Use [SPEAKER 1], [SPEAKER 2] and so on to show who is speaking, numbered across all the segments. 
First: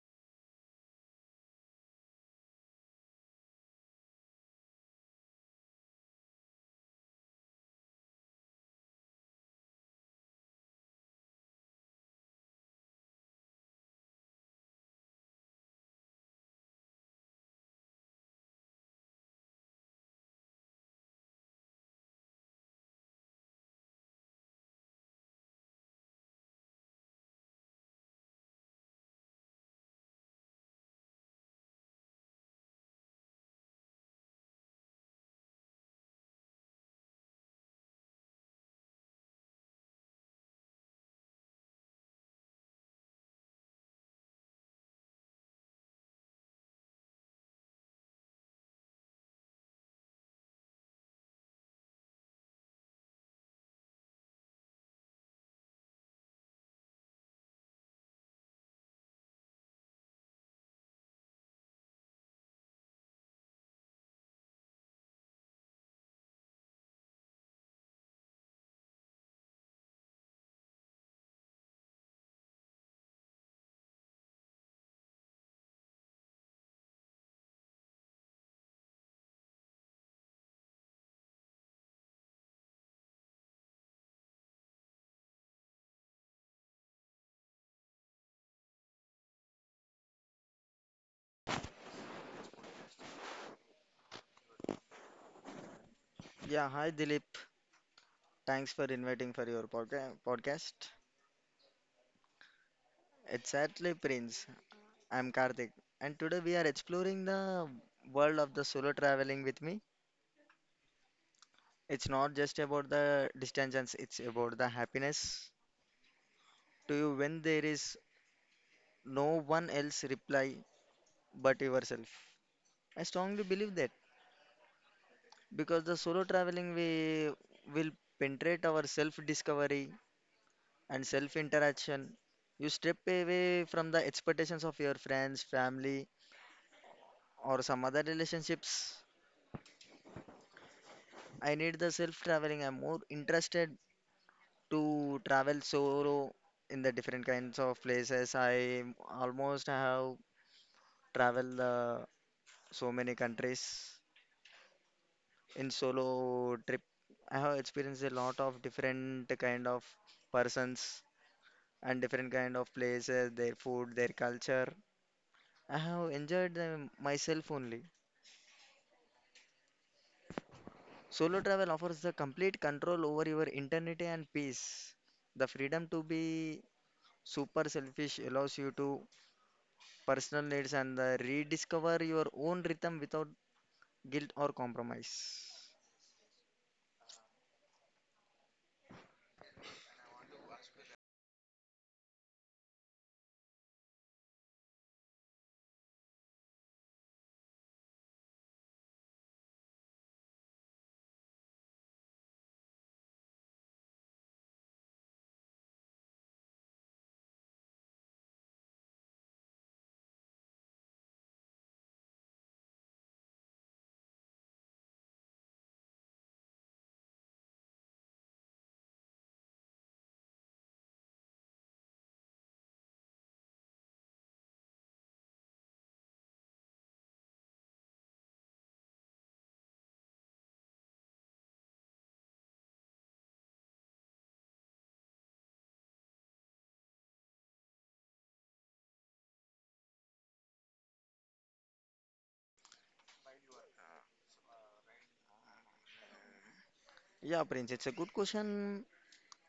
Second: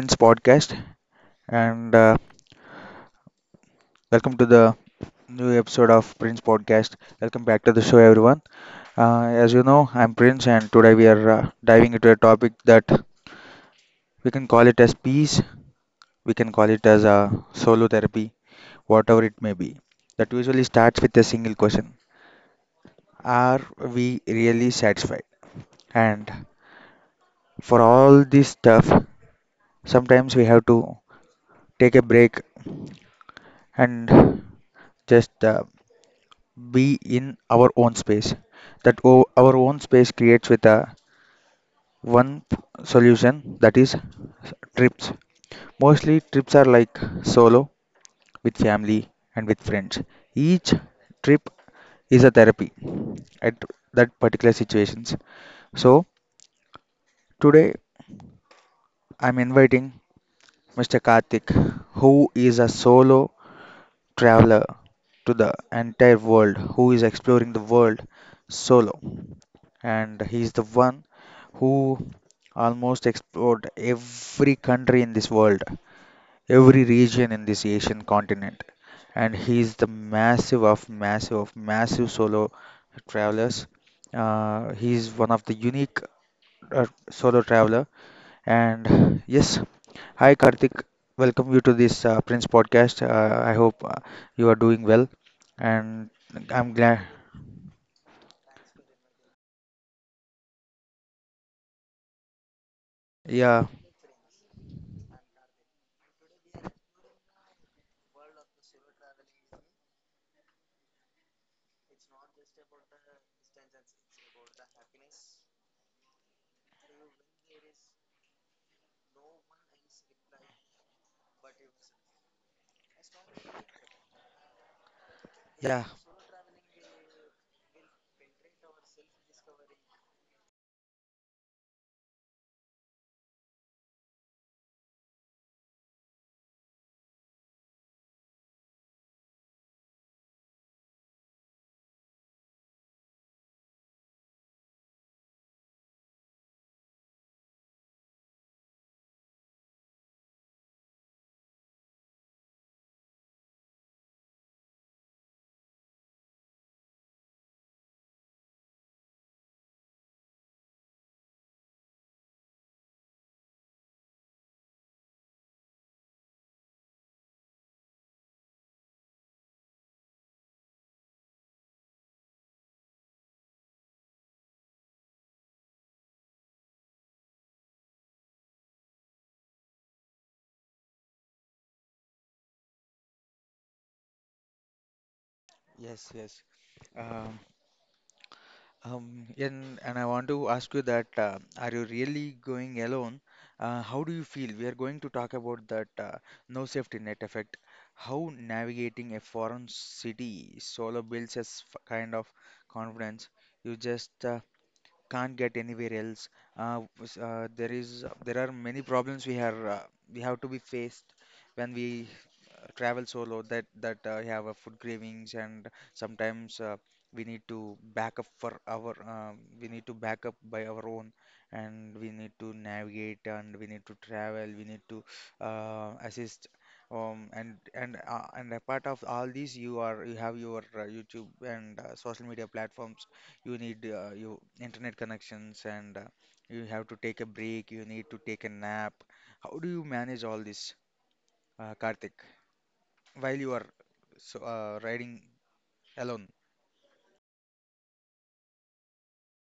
[SPEAKER 1] Prince Podcast, and welcome to the new episode of Prince Podcast. Welcome back to the show, everyone. As you know, I'm Prince, and today we are diving into a topic that we can call it as peace, we can call it as solo therapy, whatever it may be. That usually starts with a single question. Are we really satisfied? And for all this stuff, sometimes we have to take a break and just be in our own space. That our own space creates with a one p- solution, that is trips. Mostly trips are like solo, with family, and with friends. Each trip is a therapy at that particular situations. So today I'm inviting Mr. Karthik, who is a solo traveler to the entire world, who is exploring the world solo. And he's the one who almost explored every country in this world, every region in this Asian continent. And he's the massive of massive of massive solo travelers. He's one of the unique solo traveler. And yes, hi Karthik, welcome you to this Prince podcast. I hope you are doing well, and
[SPEAKER 2] Yeah,
[SPEAKER 1] I'm
[SPEAKER 2] hi
[SPEAKER 1] glad.
[SPEAKER 2] Dilip. Thanks for inviting for your podcast.
[SPEAKER 1] Yeah,
[SPEAKER 2] Exactly, Prince. I'm Karthik, and today we are exploring the world of the solo traveling with me. It's not just about the distances, it's about the happiness to you when there is no one else reply but yourself. I strongly believe that because
[SPEAKER 1] yeah,
[SPEAKER 2] the solo traveling we will penetrate our self-discovery and self-interaction. You step away from the expectations of your friends, family, or some other relationships. I need the self traveling. I'm more interested to travel solo in the different kinds of places. I almost have traveled so many countries in solo trip. I have experienced a lot of different kind of persons and different kind of places, their food, their culture. I have enjoyed them myself only. Solo travel offers the complete control over your internity and peace. The freedom to be super selfish allows you to personal needs and rediscover your own rhythm without guilt or compromise.
[SPEAKER 1] yes, yes. Um, and I want to ask you that are you really going alone? How do you feel? We are going to talk about that no safety net effect. How navigating a foreign city solo builds a kind of confidence. You just can't get anywhere else. There are many problems we are we have to be faced when we travel solo, that that we have food cravings and sometimes we need to back up for our we need to back up by our own, and we need to navigate, and we need to travel, we need to assist. And apart of all these, you have your YouTube and social media platforms, you need your internet connections, and you have to take a break, you need to take a nap. How do you manage all this, Karthik, while you are riding alone?
[SPEAKER 2] Yeah, Prince, it's a good question.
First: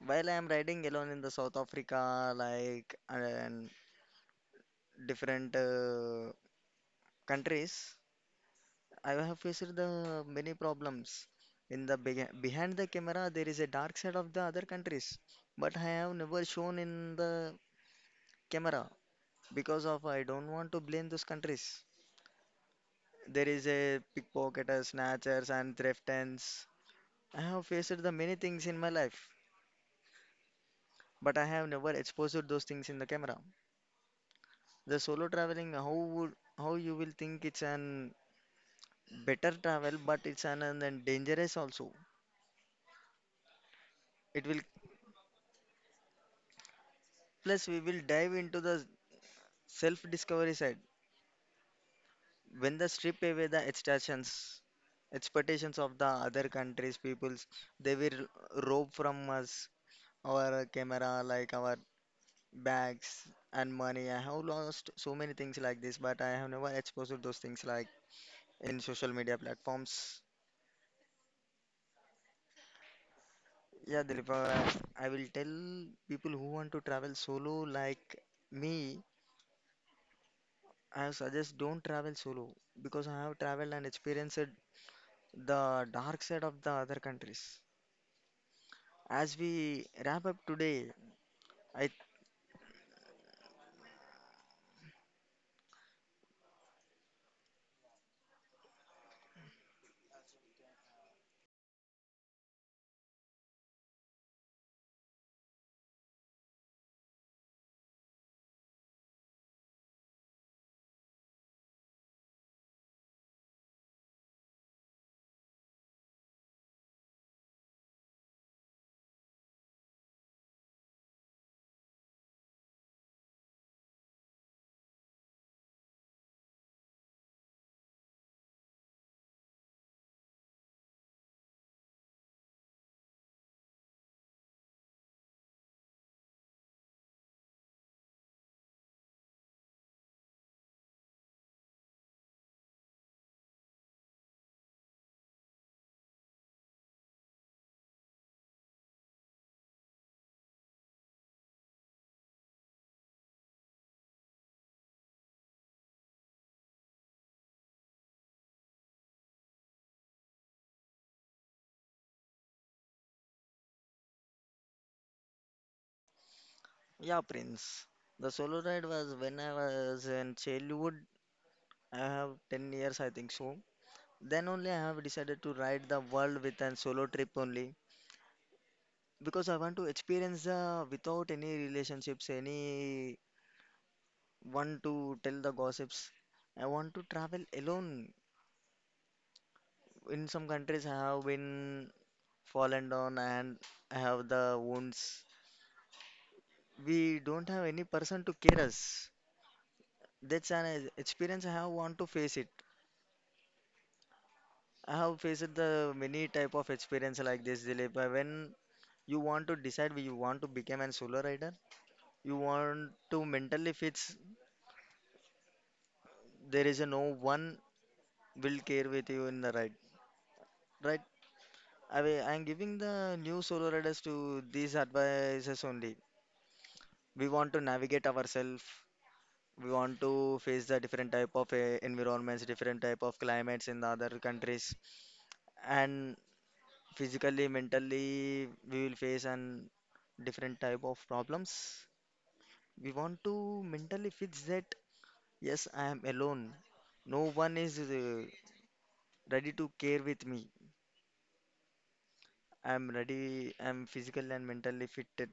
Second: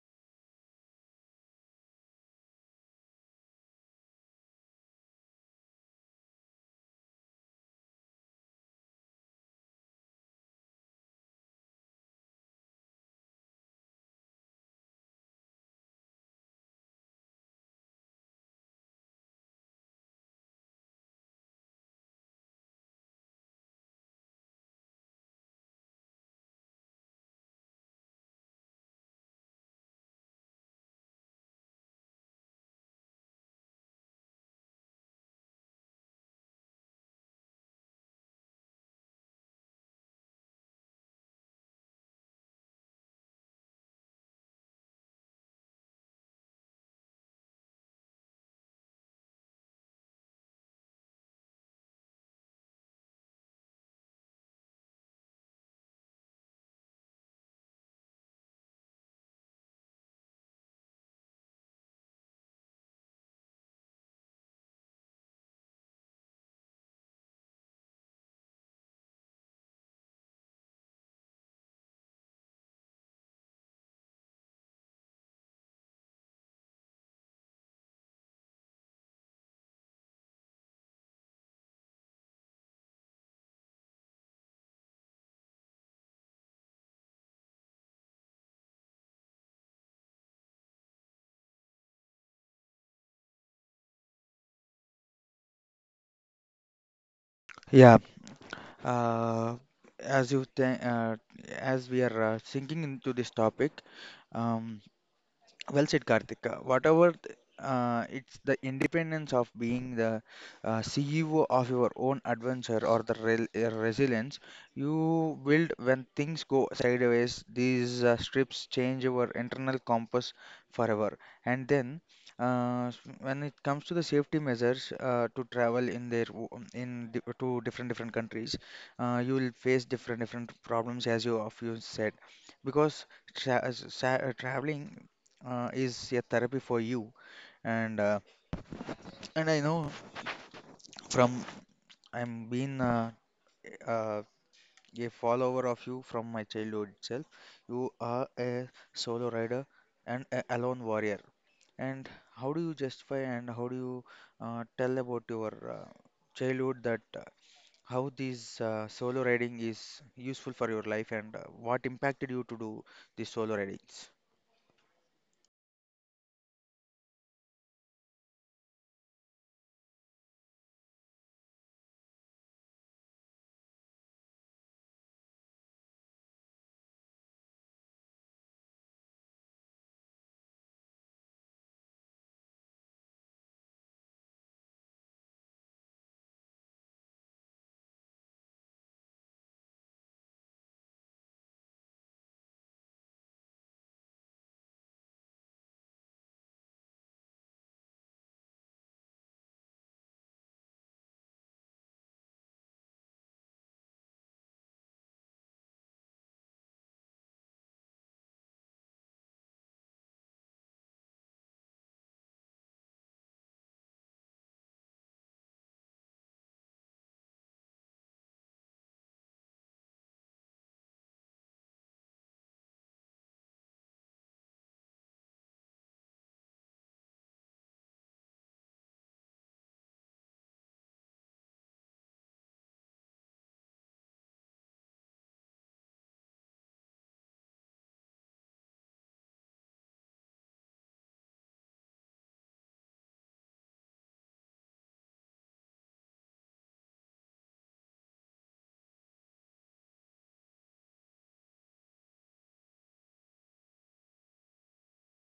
[SPEAKER 2] While I am riding alone in the South Africa, like, and different countries, I have faced the many problems. In the behind the camera, there is a dark side of the other countries, but I have never shown in the camera because of I don't want to blame those countries. There is a pickpocketers, snatchers, and threatens. I have faced the many things in my life, but I have never exposed those things in the camera. The solo traveling, how would how you will think it's an better travel, but it's an dangerous also. It will plus we will dive into the self-discovery side, when they strip away the extractions, expectations of the other countries, peoples, they will rob from us our camera, like our bags and money. I have lost so many things like this, but I have never exposed to those things like in social media platforms. Yeah, therefore I will tell people who want to travel solo like me. I suggest don't travel solo because I have traveled and experienced the dark side of the other countries. As we wrap up today, I
[SPEAKER 1] Yeah, uh, as you th as we are sinking into this topic. Um, well said, Karthik. It's the independence of being the CEO of your own adventure, or the rel resilience you build when things go sideways. These strips change your internal compass forever. And then, when it comes to the safety measures to travel in their w- in di to different different countries, you will face different different problems as you said, because traveling is a therapy for you. And uh, and I know, from I'm been uh, a follower of you from my childhood itself. You are a solo rider and a alone warrior. And how do you justify and how do you tell about your childhood, that how this solo riding is useful for your life, and what impacted you to do these solo ridings?
[SPEAKER 2] yeah, Prince. The solo ride was when I was in childhood. I have 10 years, I think so. Then only I have decided to ride the world with a solo trip only because I want to experience the without any relationships, any one to tell the gossips. I want to travel alone. In some countries, I have been fallen down and I have the wounds. We don't have any person to care us. That's an experience I have want to face it. I have faced the many type of experience like this, Dilip. When you want to decide you want to become an solo rider, you want to mentally fix there is a no one will care with you in the ride. Right? I am giving the new solo riders to these advices only. We want to navigate ourselves. We want to face the different type of environments, different type of climates in the other countries, and physically mentally we will face an different type of problems. We want to mentally fix that yes, I am alone. No one is ready to care with me. I am ready. I am physical and mentally fitted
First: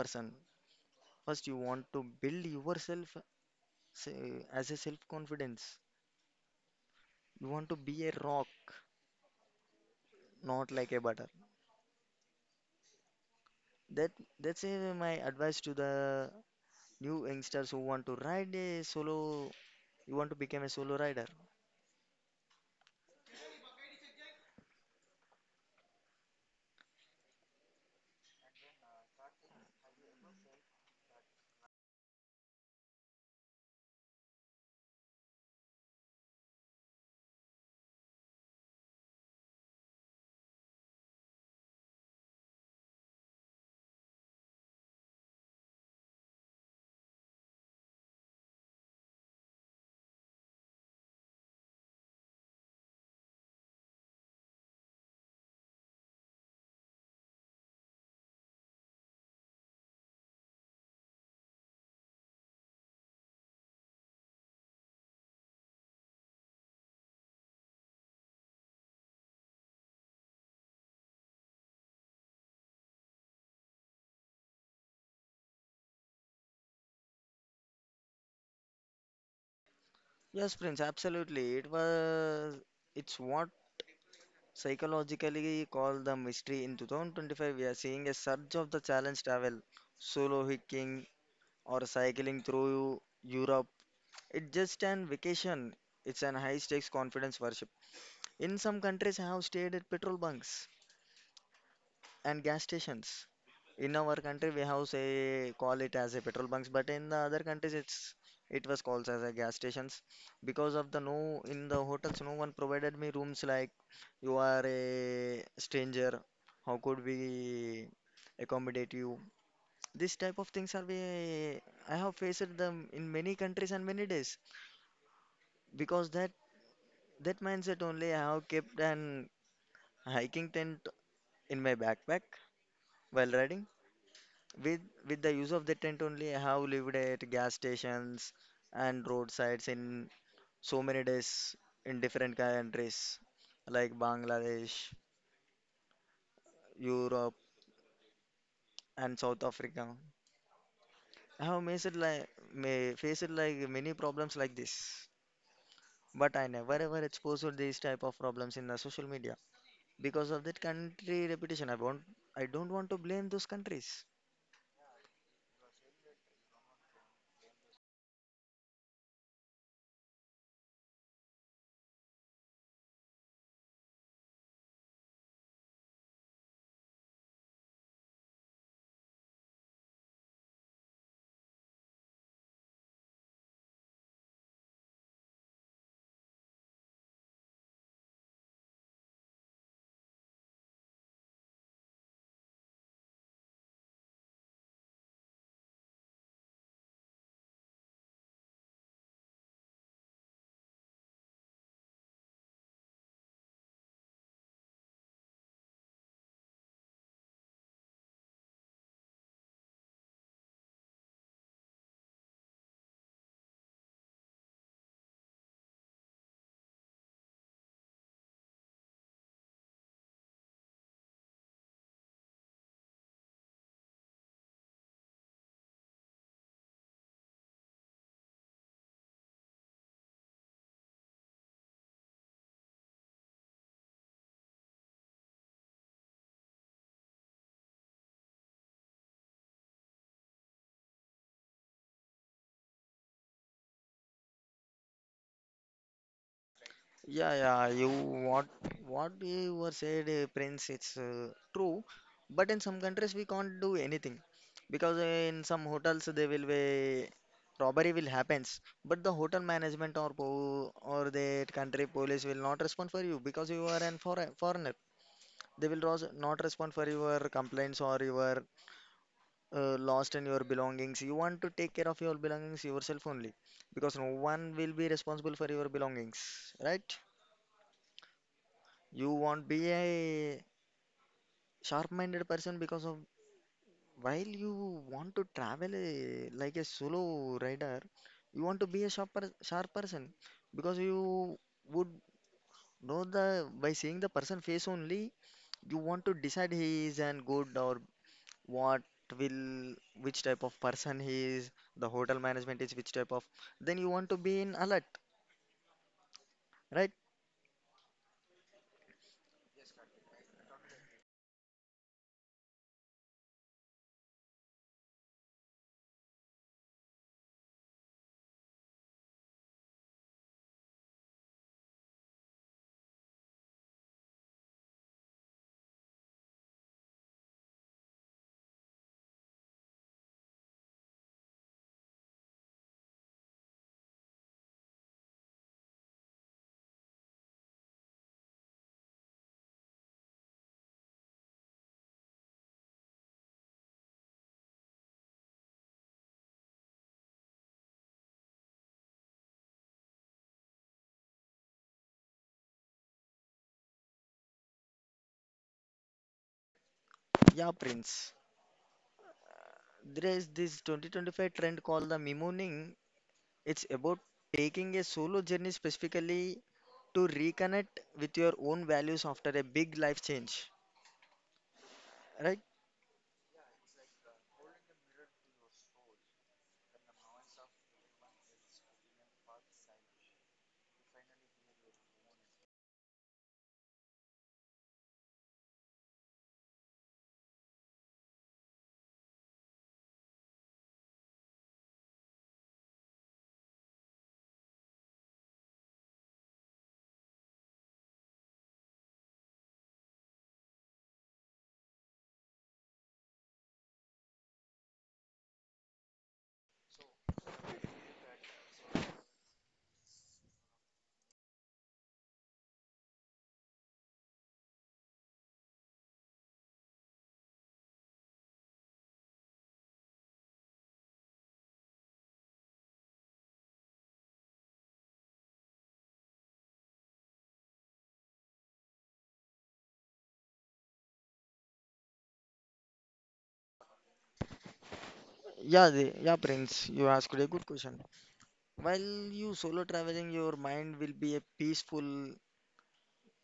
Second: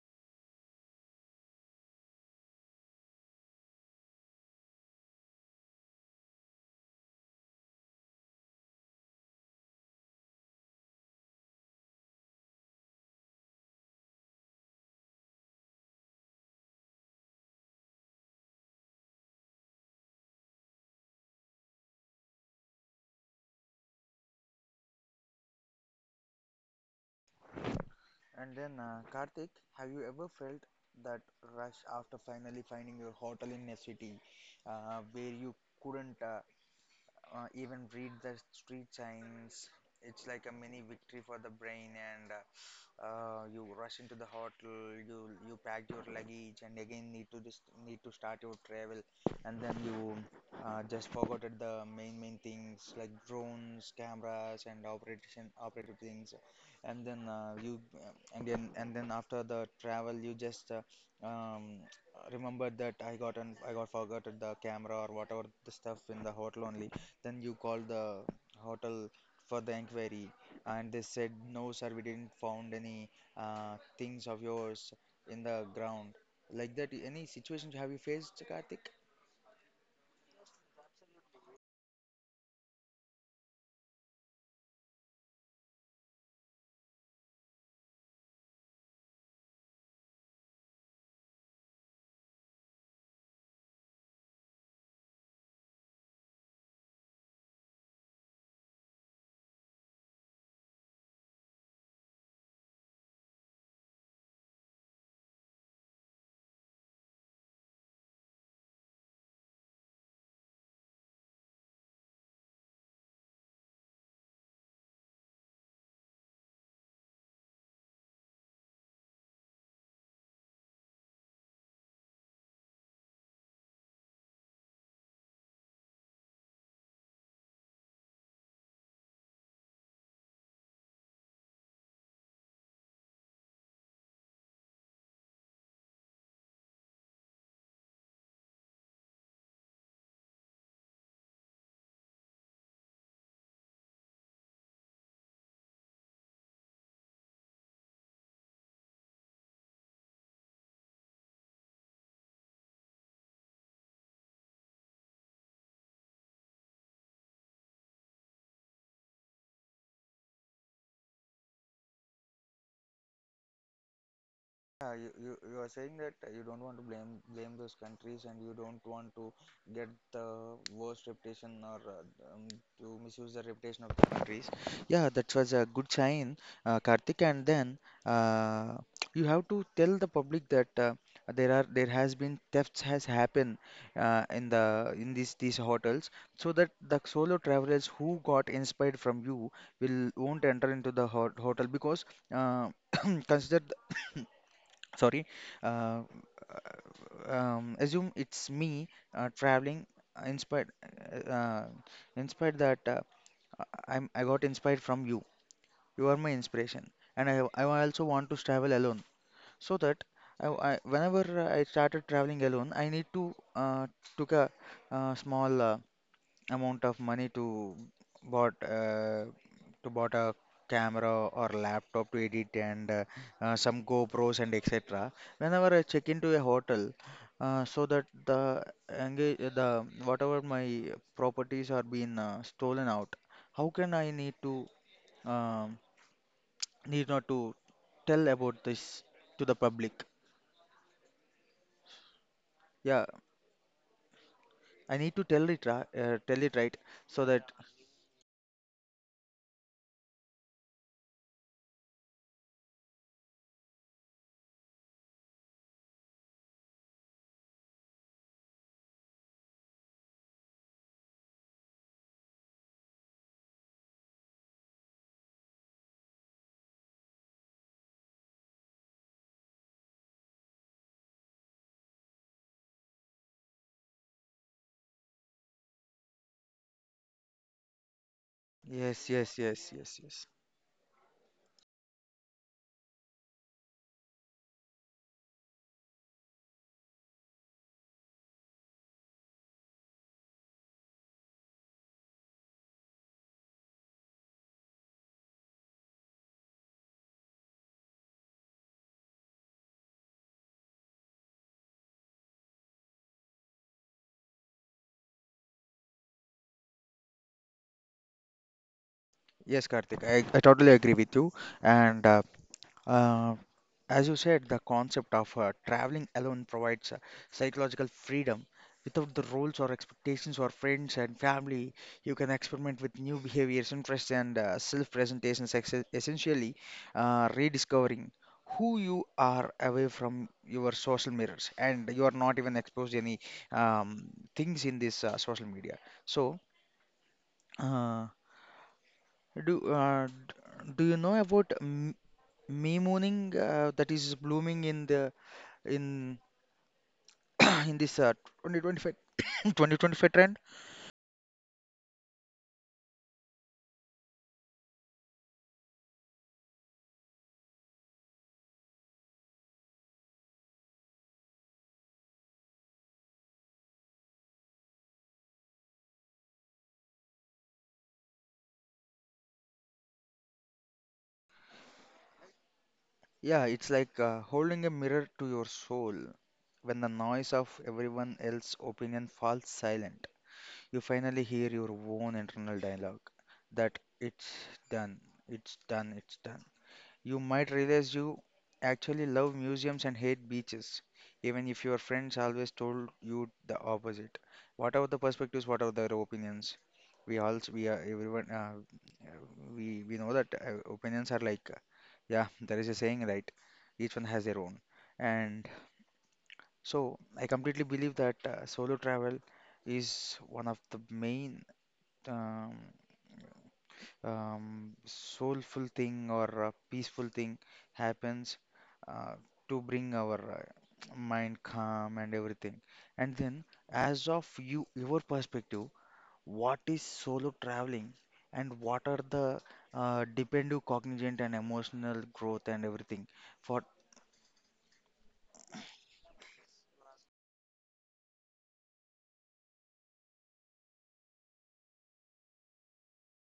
[SPEAKER 2] person. First you want to build yourself, say, as a self confidence. You want to be a rock, not like a butter. That that's uh, my advice to the new youngsters who want to ride a solo. You want to become a solo rider.
[SPEAKER 1] And then, Karthik, have you ever felt that rush after finally finding your hotel in a city where you couldn't even read the street signs? It's like a mini victory for the brain, and you rush into the hotel, you you pack your luggage and again need to just need to start your travel, and then you just forgotten the main main things like drones, cameras, and operation operative things. And then you and then after the travel you just um, remember that I got forgotten the camera or whatever the stuff in the hotel only. Then you call the hotel for the inquiry, and they said, no sir, we didn't found any things of yours in the ground. Like that, any situations have you faced, Karthik?
[SPEAKER 2] Yes, Prince, absolutely. It was, it's what psychologically called the mystery. In 2025, we are seeing a surge of the challenge travel, solo hiking or cycling through Europe. It's just an vacation. It's an high-stakes confidence worship. In some countries, I have stayed at petrol bunks and gas stations. In our country, we have say call it as a petrol bunks, but in the other countries, it's it was called as a gas stations because of the no in the hotels, no one provided me rooms like you are a stranger. How could we accommodate you? This type of things are we I have faced them in many countries and many days because that that mindset only I have kept an hiking tent in my backpack while riding. With with the use of the tent only, I have lived at gas stations and roadsides in so many days in different countries like Bangladesh, Europe, and South Africa. I have faced like may faced like many problems like this, but I never ever exposed these type of problems in the social media because of that country reputation. I want I don't want to blame those countries.
[SPEAKER 1] Yeah, you are saying that you don't want to blame those countries, and you don't want to get the worst reputation, or um, to misuse the reputation of the countries. Yeah, that was a good sign, Karthik. And then uh, you have to tell the public that there has been thefts has happened in these hotels, so that the solo travelers who got inspired from you will won't enter into the hotel, because uh, consider. The sorry uh, assume it's me traveling uh, inspired uh, uh, inspired, that I'm, I got inspired from you, you are my inspiration, and I also want to travel alone. So that whenever I started traveling alone, I need to took a small amount of money to bought uh, bought a camera or laptop to edit, and some GoPros and etc. Whenever I check into a hotel, so that the engage, the whatever my properties are being stolen out, how can I need to um, need not to tell about this to the public? Yeah, I need to tell it ra tell it right, so
[SPEAKER 2] Yeah,
[SPEAKER 1] that.
[SPEAKER 2] yeah, you what what you were said, Prince, it's true. But in some countries we can't do anything because in some hotels they will be robbery will happens, but the hotel management or po or the country police will not respond for you because you are an foreign foreigner. They will not respond for your complaints or your lost in your belongings. You want to take care of your belongings yourself only because no one will be responsible for your belongings, right?
[SPEAKER 1] Yes,
[SPEAKER 2] You
[SPEAKER 1] yes,
[SPEAKER 2] won't
[SPEAKER 1] yes,
[SPEAKER 2] be
[SPEAKER 1] yes, yes.
[SPEAKER 2] a sharp-minded person because of while you want to travel a, like a solo rider, you want to be a sharp person because you would know the by seeing the person face only, you want to decide he is an good or what will which type of person he is, the hotel management is which type of. Then you want to be in alert, right?
[SPEAKER 1] Yes, Karthik, I totally agree with you. And uh, as you said, the concept of traveling alone provides psychological freedom. Without the rules or expectations or friends and family, you can experiment with new behaviors, interests, and self-presentations, essentially rediscovering who you are away from your social mirrors. And you are not even exposed to any um, things in this social media. So, uh, do you know about me mooning that is blooming in the in in this uh, 2025 2025 trend?
[SPEAKER 2] Yeah, Prince. There is this 2025 trend called the mimooning. It's about taking a solo journey specifically to reconnect with your own values after a big life change, right?
[SPEAKER 1] Yeah, it's like holding a mirror to your soul. When the noise of everyone else's opinion falls silent, you finally hear your own internal dialogue, that it's done, it's done, it's done. You might realize you actually love museums and hate beaches, even if your friends always told you the opposite. Whatever the perspectives? Whatever the opinions? We are everyone we know that opinions are like yeah, there is a saying, right? Each one has their own. And so I completely believe that solo travel is one of the main um, soulful thing or a peaceful thing happens uh, to bring our mind calm and everything. And then, as of you, your perspective, what is solo traveling, and what are the dependent cognizant and emotional growth and everything? For
[SPEAKER 2] Yeah, Prince, you asked a good question. While you solo traveling, your mind will be a peaceful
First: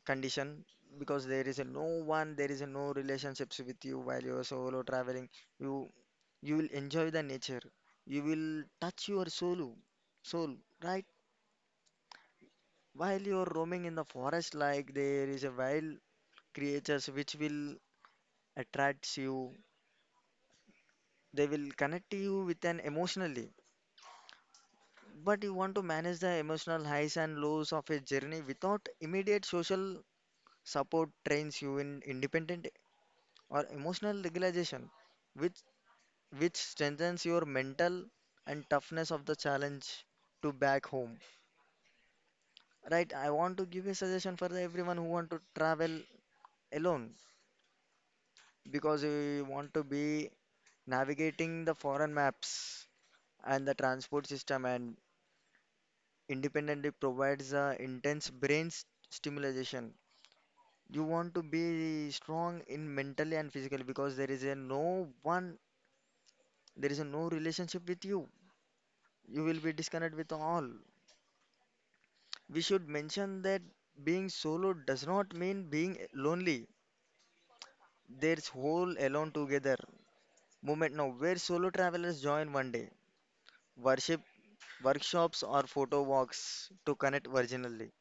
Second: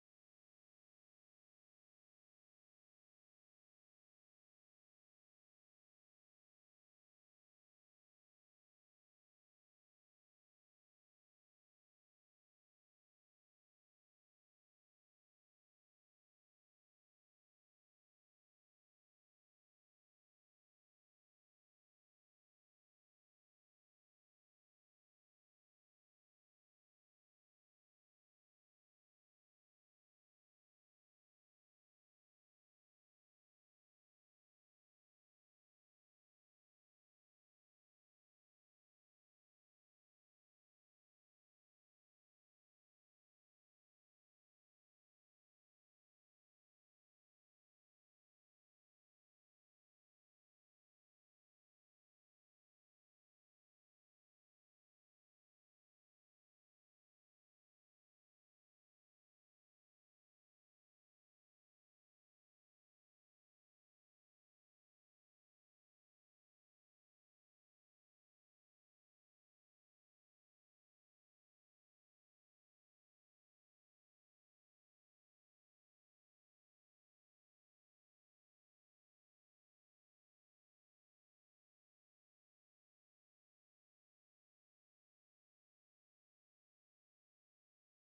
[SPEAKER 2] condition because there is a no one, there is a no relationships with you while you are solo traveling. You you will enjoy the nature. You will touch your soul, right? While you are roaming in the forest, like there is a wild creatures which will attract you. They will connect you with an emotionally. But you want to manage the emotional highs and lows of a journey without immediate social support trains you in independent or emotional regulation, which which strengthens your mental and toughness of the challenge to back home. Right, I want to give a suggestion for the everyone who want to travel alone because you want to be navigating the foreign maps and the transport system and independently provides a intense brain stimulation. You want to be strong in mentally and physically because there is a no one, there is a no relationship with you. You will be disconnected with all. We should mention that being solo does not mean being lonely. There's whole alone together movement now where solo travelers join one day, worship workshops or photo walks to connect virginally.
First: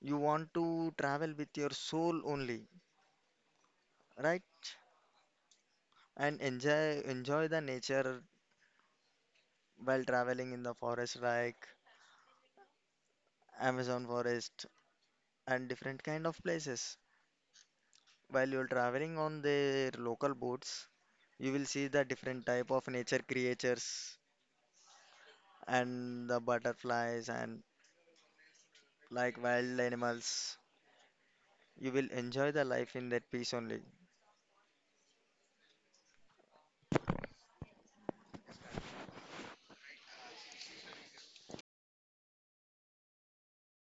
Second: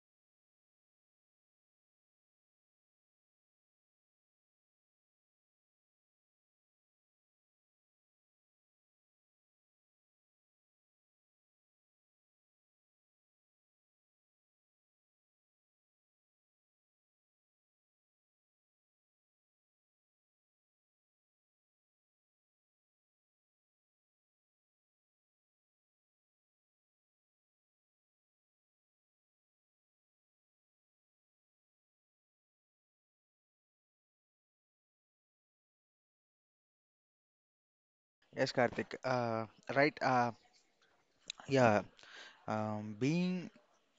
[SPEAKER 2] You want to travel with your soul only, right? And enjoy the nature while traveling in the forest like Amazon forest and different kind of places. While you're traveling on their local boats, you will see the different type of nature creatures and the butterflies and like wild animals. You will enjoy the life in that peace only.
[SPEAKER 1] yes, Karthik, right? Yeah, being,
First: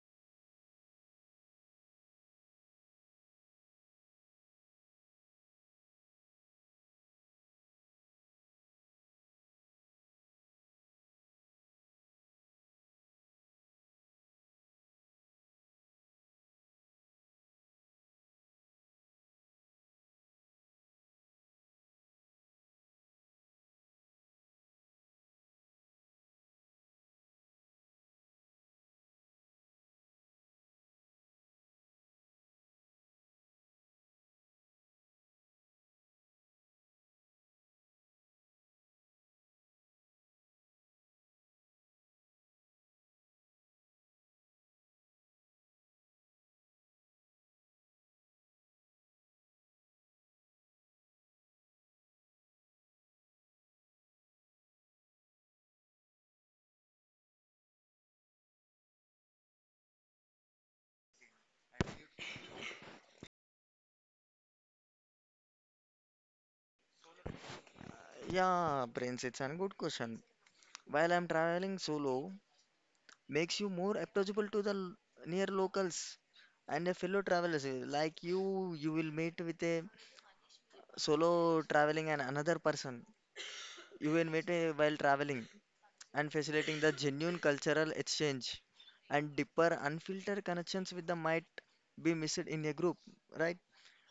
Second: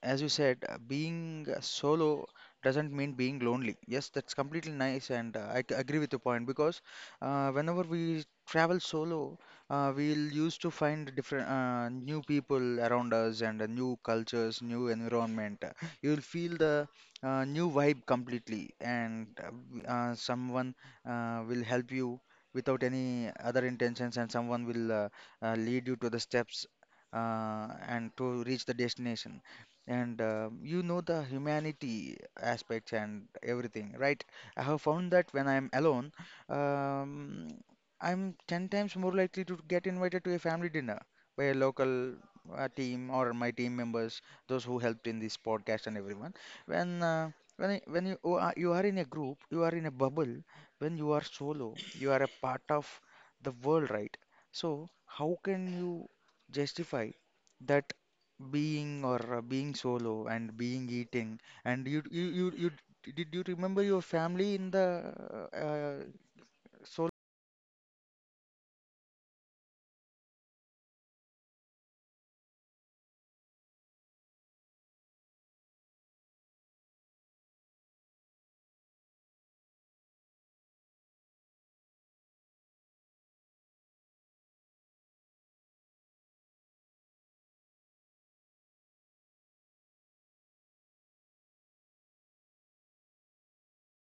[SPEAKER 1] as you said, being solo doesn't mean being lonely. Yes, that's completely nice, and agree with your point, because whenever we travel solo, we'll used to find different new people around us and new cultures, new environment. You'll feel the new vibe completely, and someone will help you without any other intentions, and someone will lead you to the steps and to reach the destination. And um, you know the humanity aspects and everything, right? I have found that when I'm alone, um, I'm 10 times more likely to get invited to a family dinner by a local team, or my team members, those who helped in this podcast and everyone. When uh, when you are in a group, you are in a bubble. When you are solo, you are a part of the world, right? So how can you justify that? Being, or being solo and being eating, and you did you remember your family in the uh, solo?
[SPEAKER 2] Yeah, Prince, it's a good question. While I'm traveling solo, makes you more approachable to the near locals and a fellow travelers. Like you will meet with a solo traveling and another person. You will meet while traveling and facilitating the genuine cultural exchange and deeper unfiltered connections with the might be missed in a group, right?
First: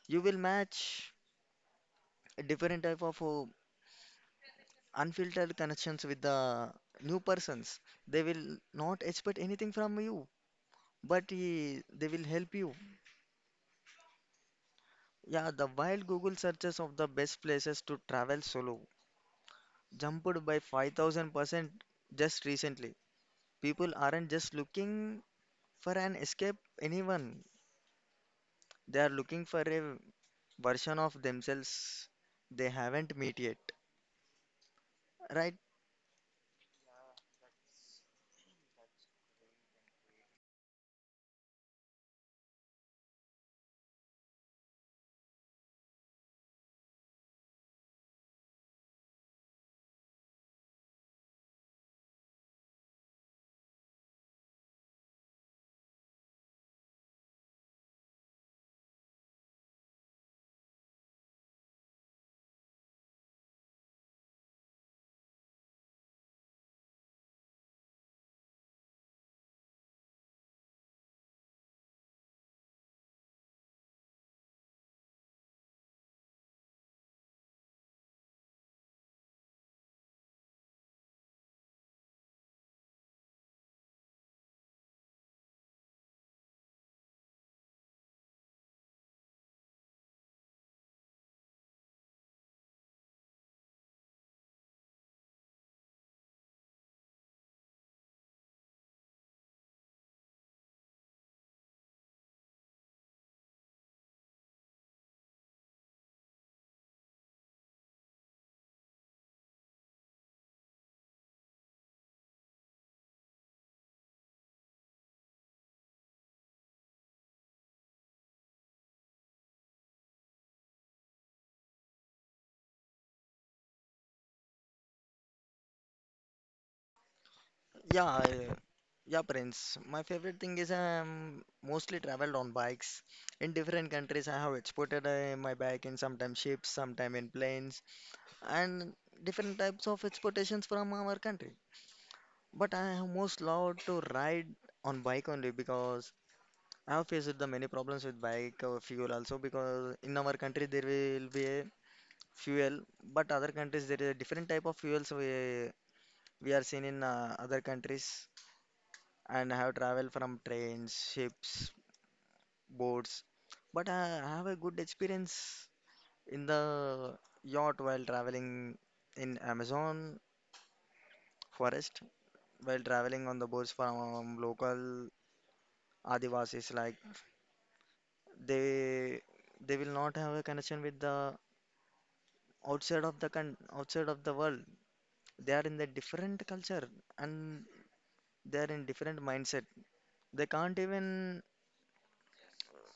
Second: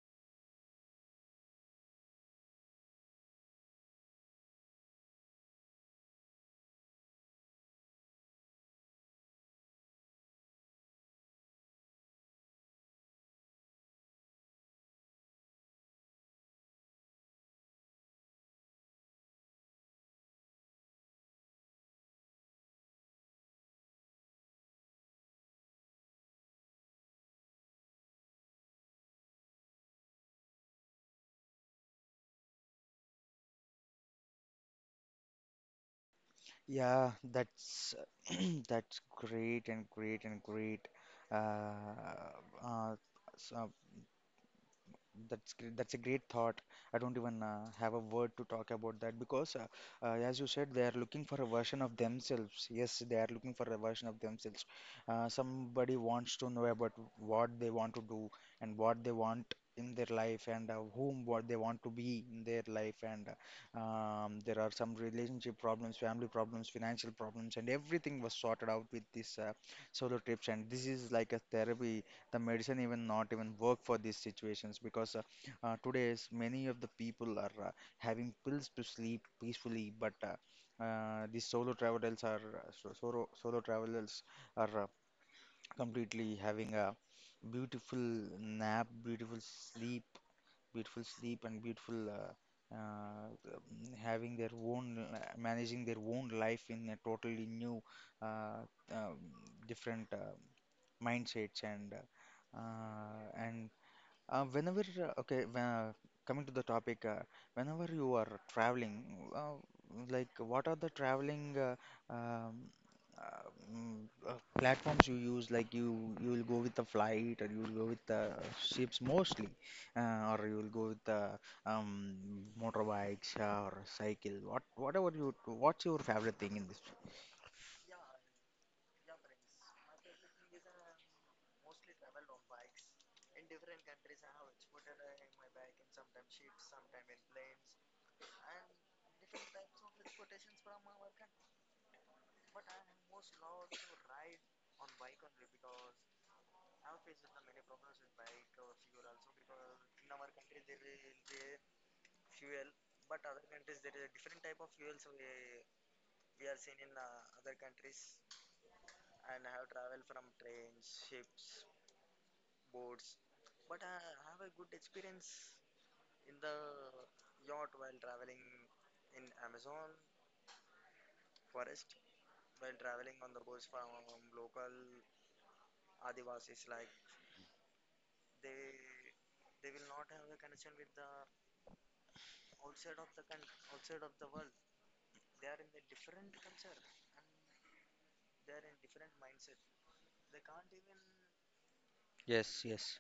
[SPEAKER 2] You will match a different type of unfiltered connections with the new persons. They will not expect anything from you, but they will help you. Yeah, the wild Google searches of the best places to travel solo jumped by 5000% just recently. People aren't just looking for an escape anyone, they are looking for a version of themselves they haven't met yet. Right?
[SPEAKER 1] Yeah, that's that's great and great and great. Uh, uh, s- uh, That's that's a great thought. I don't even have a word to talk about that, because, as you said, they are looking for a version of themselves. Yes, they are looking for a version of themselves. Somebody wants to know about what they want to do, and what they want in their life, and whom what they want to be in their life. And There are some relationship problems, family problems, financial problems, and everything was sorted out with this solo trips. And this is like a therapy. The medicine even not even work for these situations because today's many of the people are having pills to sleep peacefully, but these solo travelers are solo travelers are completely having a beautiful nap, beautiful sleep, beautiful sleep, and beautiful having their own managing their own life in a totally new uh, um, different mindsets. And Whenever coming to the topic, whenever you are traveling, uh, like what are the traveling um, uh, mm, platforms you use? Like you will go with the flight, or you will go with the ships mostly, or you will go with the motorbikes or cycle, what's your favorite thing in this?
[SPEAKER 2] Yeah, I- yeah, Prince. My favorite thing is I'm mostly traveled on bikes. In different countries, I have exported my bike in sometimes ships, sometimes in planes, and different types of exportations from our country. But I have most loved to ride on bike only because I have faced the many problems with bike fuel also because in our country there will be a fuel, but other countries there is a different type of fuels we are seen in other countries and I have traveled from trains, ships, boats. But I have a good experience in the yacht while traveling in Amazon forest, while traveling on the boats from local Adivasis. Like they they will not have a connection with the outside of the world. They are in the different culture and they are in different mindset. They can't even
[SPEAKER 1] Yes, yes.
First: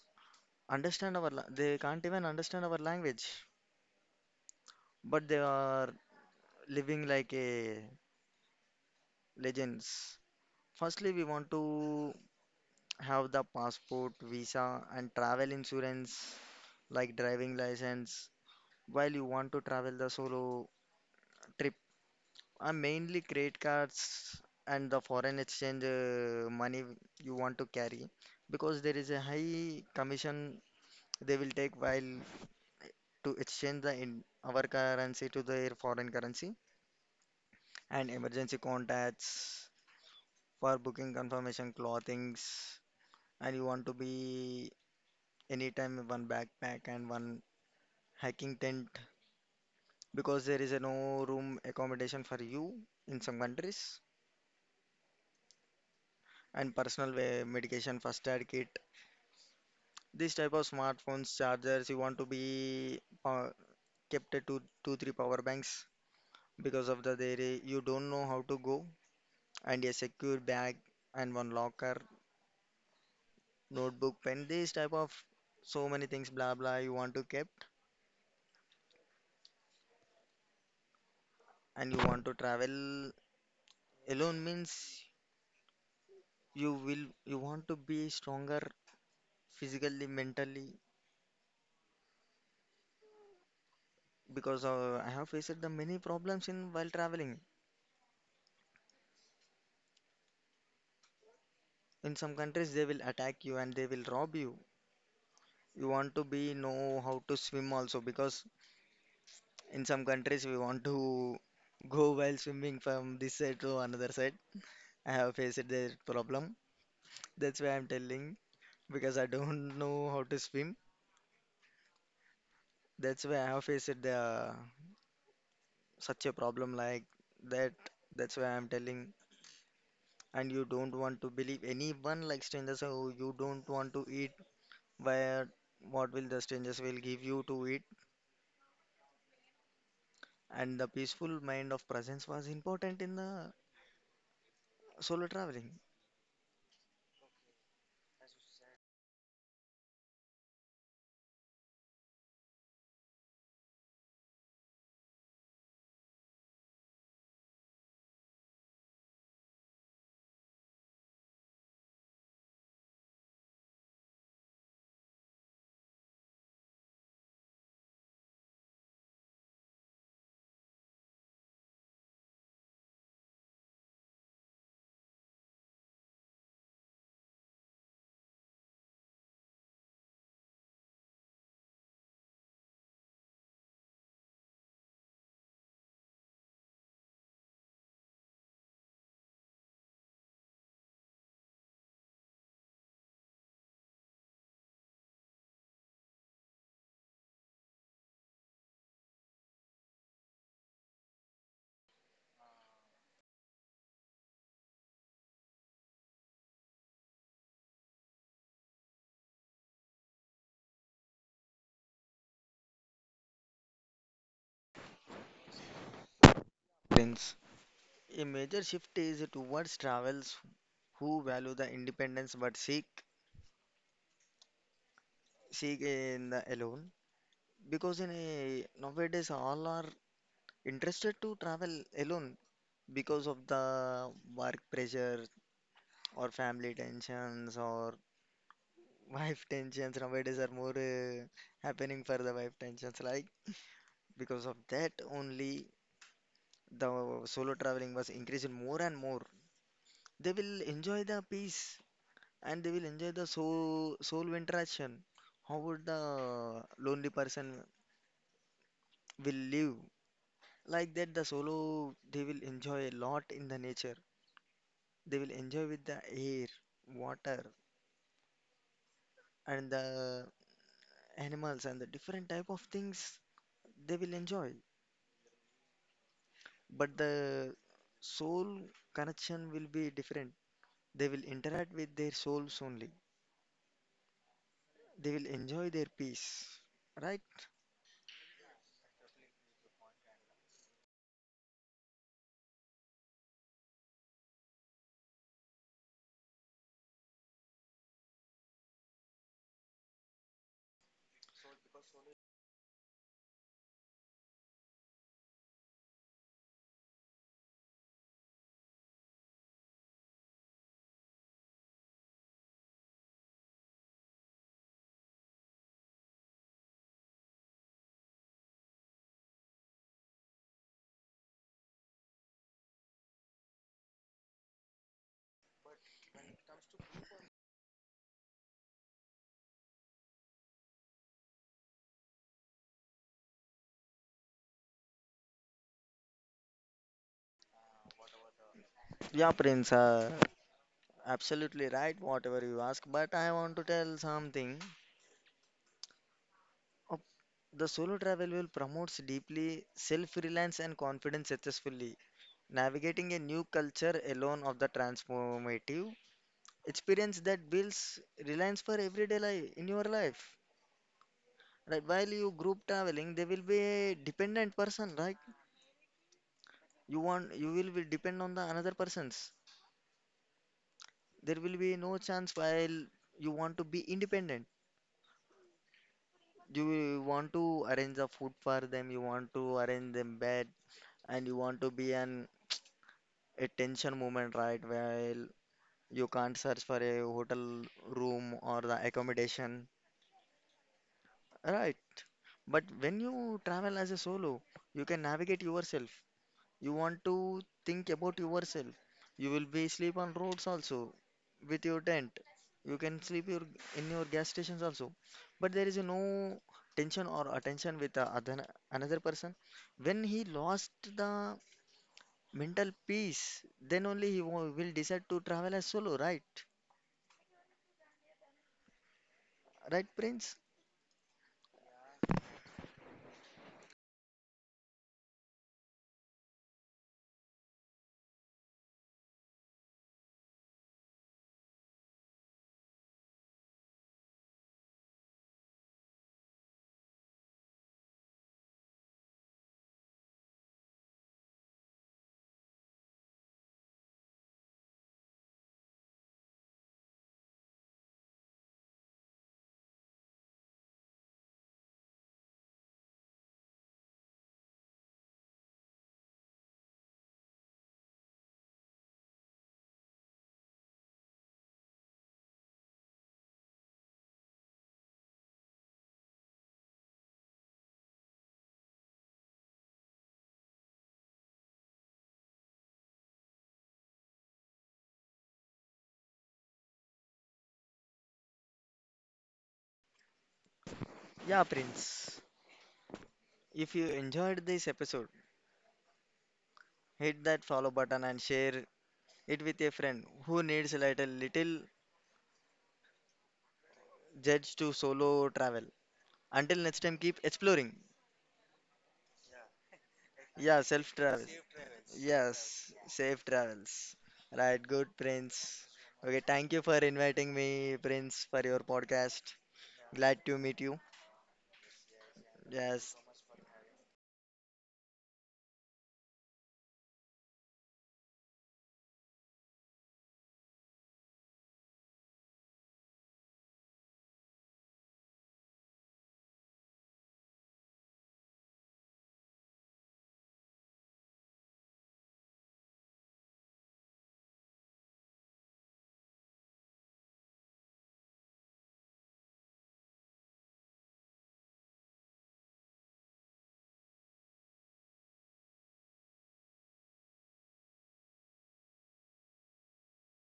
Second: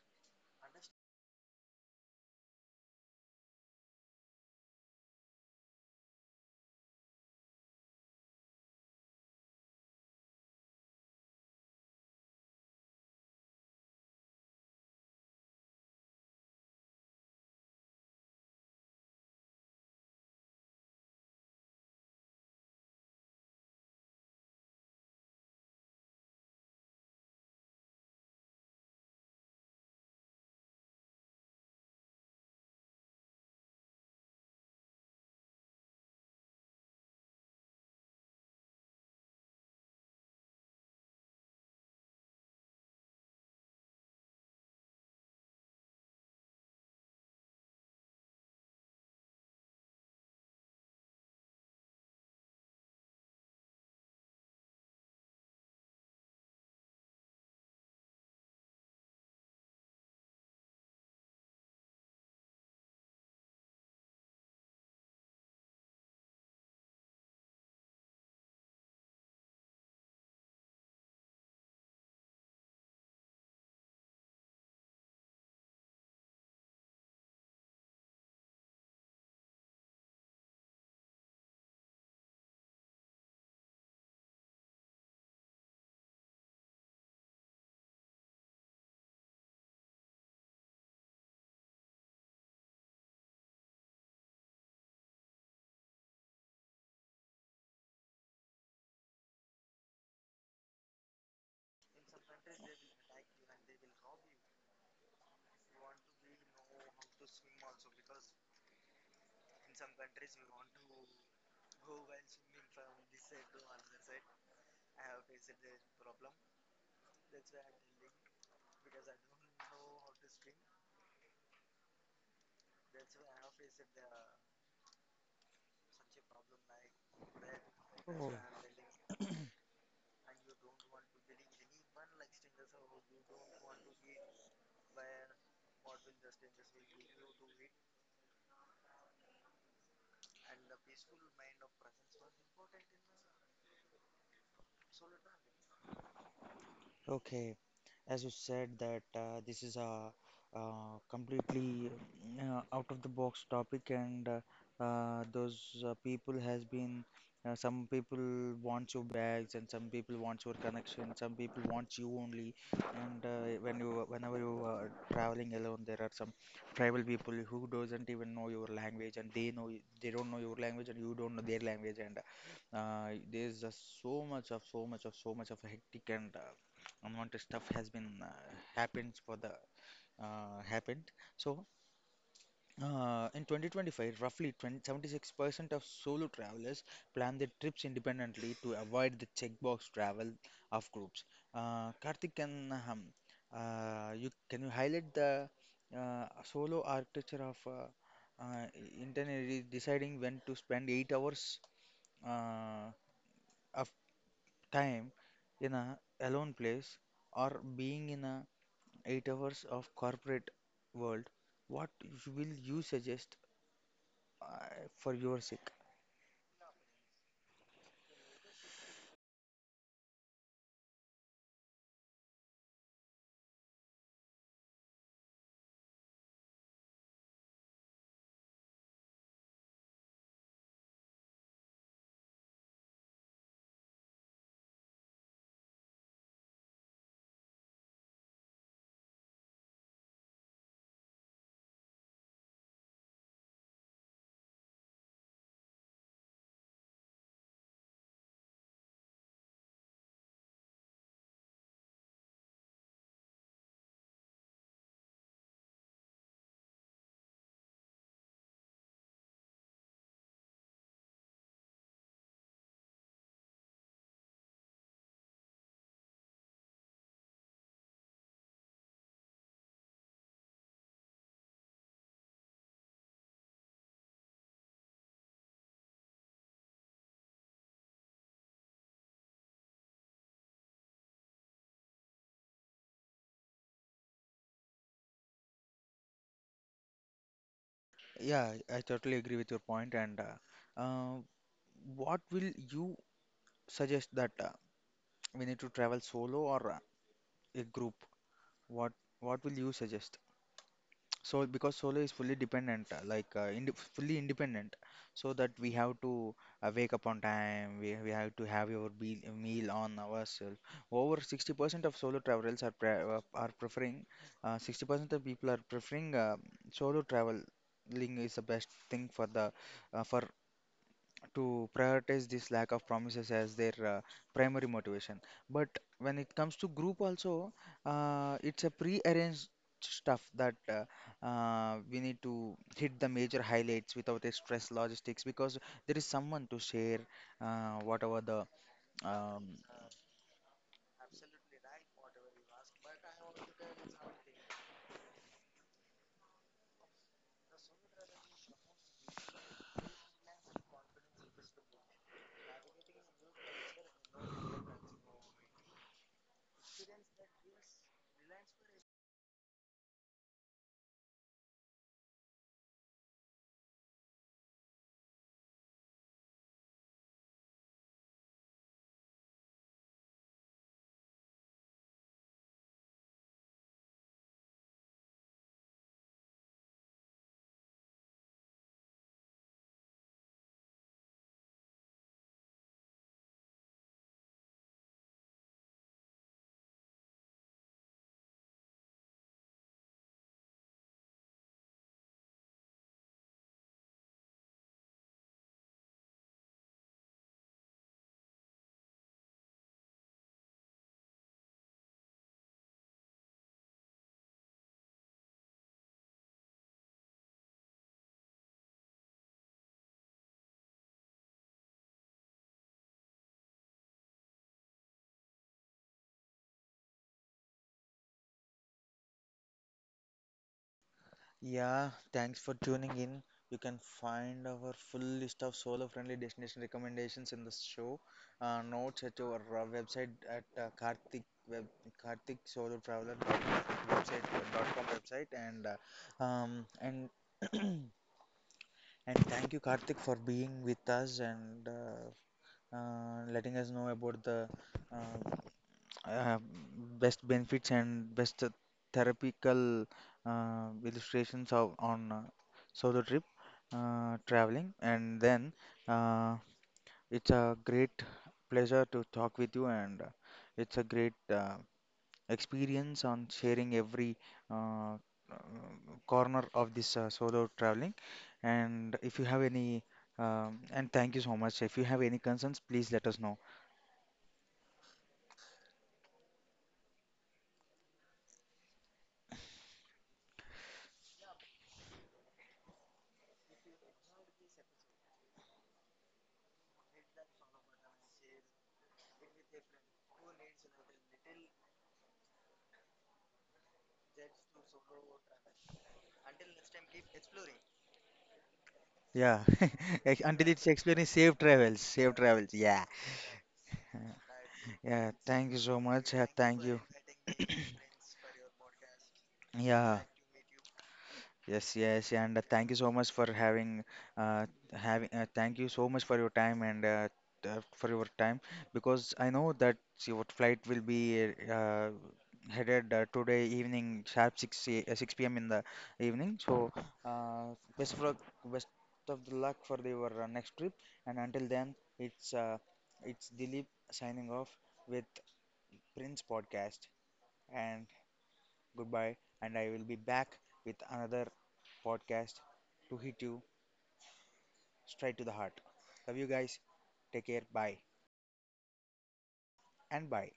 [SPEAKER 2] understand they can't even understand our language, but they are living like a legends. Firstly, we want to have the passport, visa, and travel insurance like driving license while you want to travel the solo trip. Mainly credit cards and the foreign exchange money you want to carry because there is a high commission they will take while to exchange the in our currency to their foreign currency, and emergency contacts for booking confirmation, clothings, and you want to be anytime one backpack and one hiking tent because there is a no room accommodation for you in some countries, and personal medication, first aid kit. This type of smartphones, chargers you want to be kept at two, two, three power banks because of the there I- you don't know how to go, and a secure bag and one locker, notebook, pen. This type of so many things, blah blah, you want to kept. And you want to travel alone means you want to be stronger physically, mentally, because I have faced the many problems in while traveling. In some countries they will attack you and they will rob you. You want to be know how to swim also, because in some countries we want to go while swimming from this side to another side. I have faced that problem. That's why I'm telling, because I don't know how to swim. That's why I have faced the such a problem like that.
[SPEAKER 1] Oh.
[SPEAKER 2] That's why I'm telling. And you don't want to believe anyone like strangers. So you don't want to eat where what will the strangers will give you to eat. And the peaceful mind of presence was important in the solo traveling.
[SPEAKER 1] Okay, as you said that this is a completely out of the box topic, and those people has been some people want your bags, and some people want your connection, some people want you only. And whenever you are traveling alone, there are some tribal people who doesn't even know your language, and they don't know your language, and you don't know their language, and there's just so much of hectic and unwanted stuff has been happens for the happened. So in 2025, roughly 20, 76% of solo travelers plan their trips independently to avoid the checkbox travel of groups. Karthik, can you highlight the solo architecture of uh, internally deciding when to spend 8 hours uh, of time in a alone place, or being in a 8 hours of corporate world? What will you suggest for your sake?
[SPEAKER 2] Prince. A major shift is towards travels who value the independence but seek in the alone, because in a nowadays all are interested to travel alone because of the work pressure or family tensions or wife tensions nowadays are more happening for the wife tensions. Like because of that only, the solo traveling was increasing more and more. They will enjoy the peace and they will enjoy the soul interaction. How would the lonely person will live? Like that, the solo, they will enjoy a lot in the nature. They will enjoy with the air, water, and the animals and the different type of things they will enjoy. But the soul connection will be different. They will interact with their souls only. They will enjoy their peace, right?
[SPEAKER 1] Yeah, I totally agree with your point. And what will you suggest that we need to travel solo or a group? What what will you suggest? So because solar is fully dependent, like ind fully independent, so that we have to wake up on time. We have to have your be meal on ourselves. Over 60% of solo travelers are pre are preferring, 60% of people are preferring solo traveling is the best thing for the for to prioritize this lack of promises as their primary motivation. But when it comes to group also, it's a pre-arranged stuff that we need to hit the major highlights without a stress logistics, because there is someone to share whatever the
[SPEAKER 2] Yeah,
[SPEAKER 1] um,
[SPEAKER 2] Prince. Absolutely right, whatever you ask. But I want to tell something. Of- The solo travel will promotes deeply self-reliance and confidence successfully, navigating a new culture alone of the transformative experience that builds reliance for everyday life in your life. Right, while you group traveling, there will be a dependent person, right? You will be depend on the another persons. There will be no chance while you want to be independent. You want to arrange the food for them, you want to arrange them bed, and you want to be an attention moment, right? While you can't search for a hotel room or the accommodation, right? But when you travel as a solo, you can navigate yourself. You want to think about yourself. You will be sleep on roads also with your tent. You can sleep your in your gas stations also. But there is no tension or attention with the other another person. When he lost the mental peace, then only he will decide to travel as solo, right? Right, Prince?
[SPEAKER 1] Yeah, thanks for tuning in. You can find our full list of solo friendly destination recommendations in the show notes at our website at Karthik web Karthik Solo Traveler dot website dot com website. And and thank you, Karthik, for being with us, and letting us know about the uh, uh, best benefits and best therapeutical illustrations of on solo trip traveling. And then uh, it's a great pleasure to talk with you, and it's a great experience on sharing every uh, uh, corner of this solo traveling. And if you have any and thank you so much. If you have any concerns, please let us know.
[SPEAKER 2] Yeah, Prince. If you enjoyed this episode, hit that follow button and share it with a friend who needs a little, little judge to solo travel. Until next time, keep exploring.
[SPEAKER 1] Yeah, Ex- until it's
[SPEAKER 2] Yeah, self
[SPEAKER 1] explaining
[SPEAKER 2] travel.
[SPEAKER 1] safe travels, safe travels.
[SPEAKER 2] Yes,
[SPEAKER 1] Yeah,
[SPEAKER 2] safe travels. Right, good,
[SPEAKER 1] yeah. Thank you
[SPEAKER 2] Prince.
[SPEAKER 1] so much. Yeah,
[SPEAKER 2] Okay, thank
[SPEAKER 1] thank
[SPEAKER 2] you
[SPEAKER 1] you.
[SPEAKER 2] for inviting me, Prince, for your podcast.
[SPEAKER 1] Yeah.
[SPEAKER 2] Glad to meet you.
[SPEAKER 1] Yes, yes, and thank you so
[SPEAKER 2] Yes,
[SPEAKER 1] much for uh, having. Thank you so much for your time, and for your time because I know that your flight will be headed today evening sharp 6 p.m. in the evening. So uh, best of luck, best of the luck for your next trip. And until then, it's Dilip signing off with Prince Podcast, and goodbye. And I will be back with another podcast to hit you straight to the heart. Love you guys. Take care. Bye. And bye.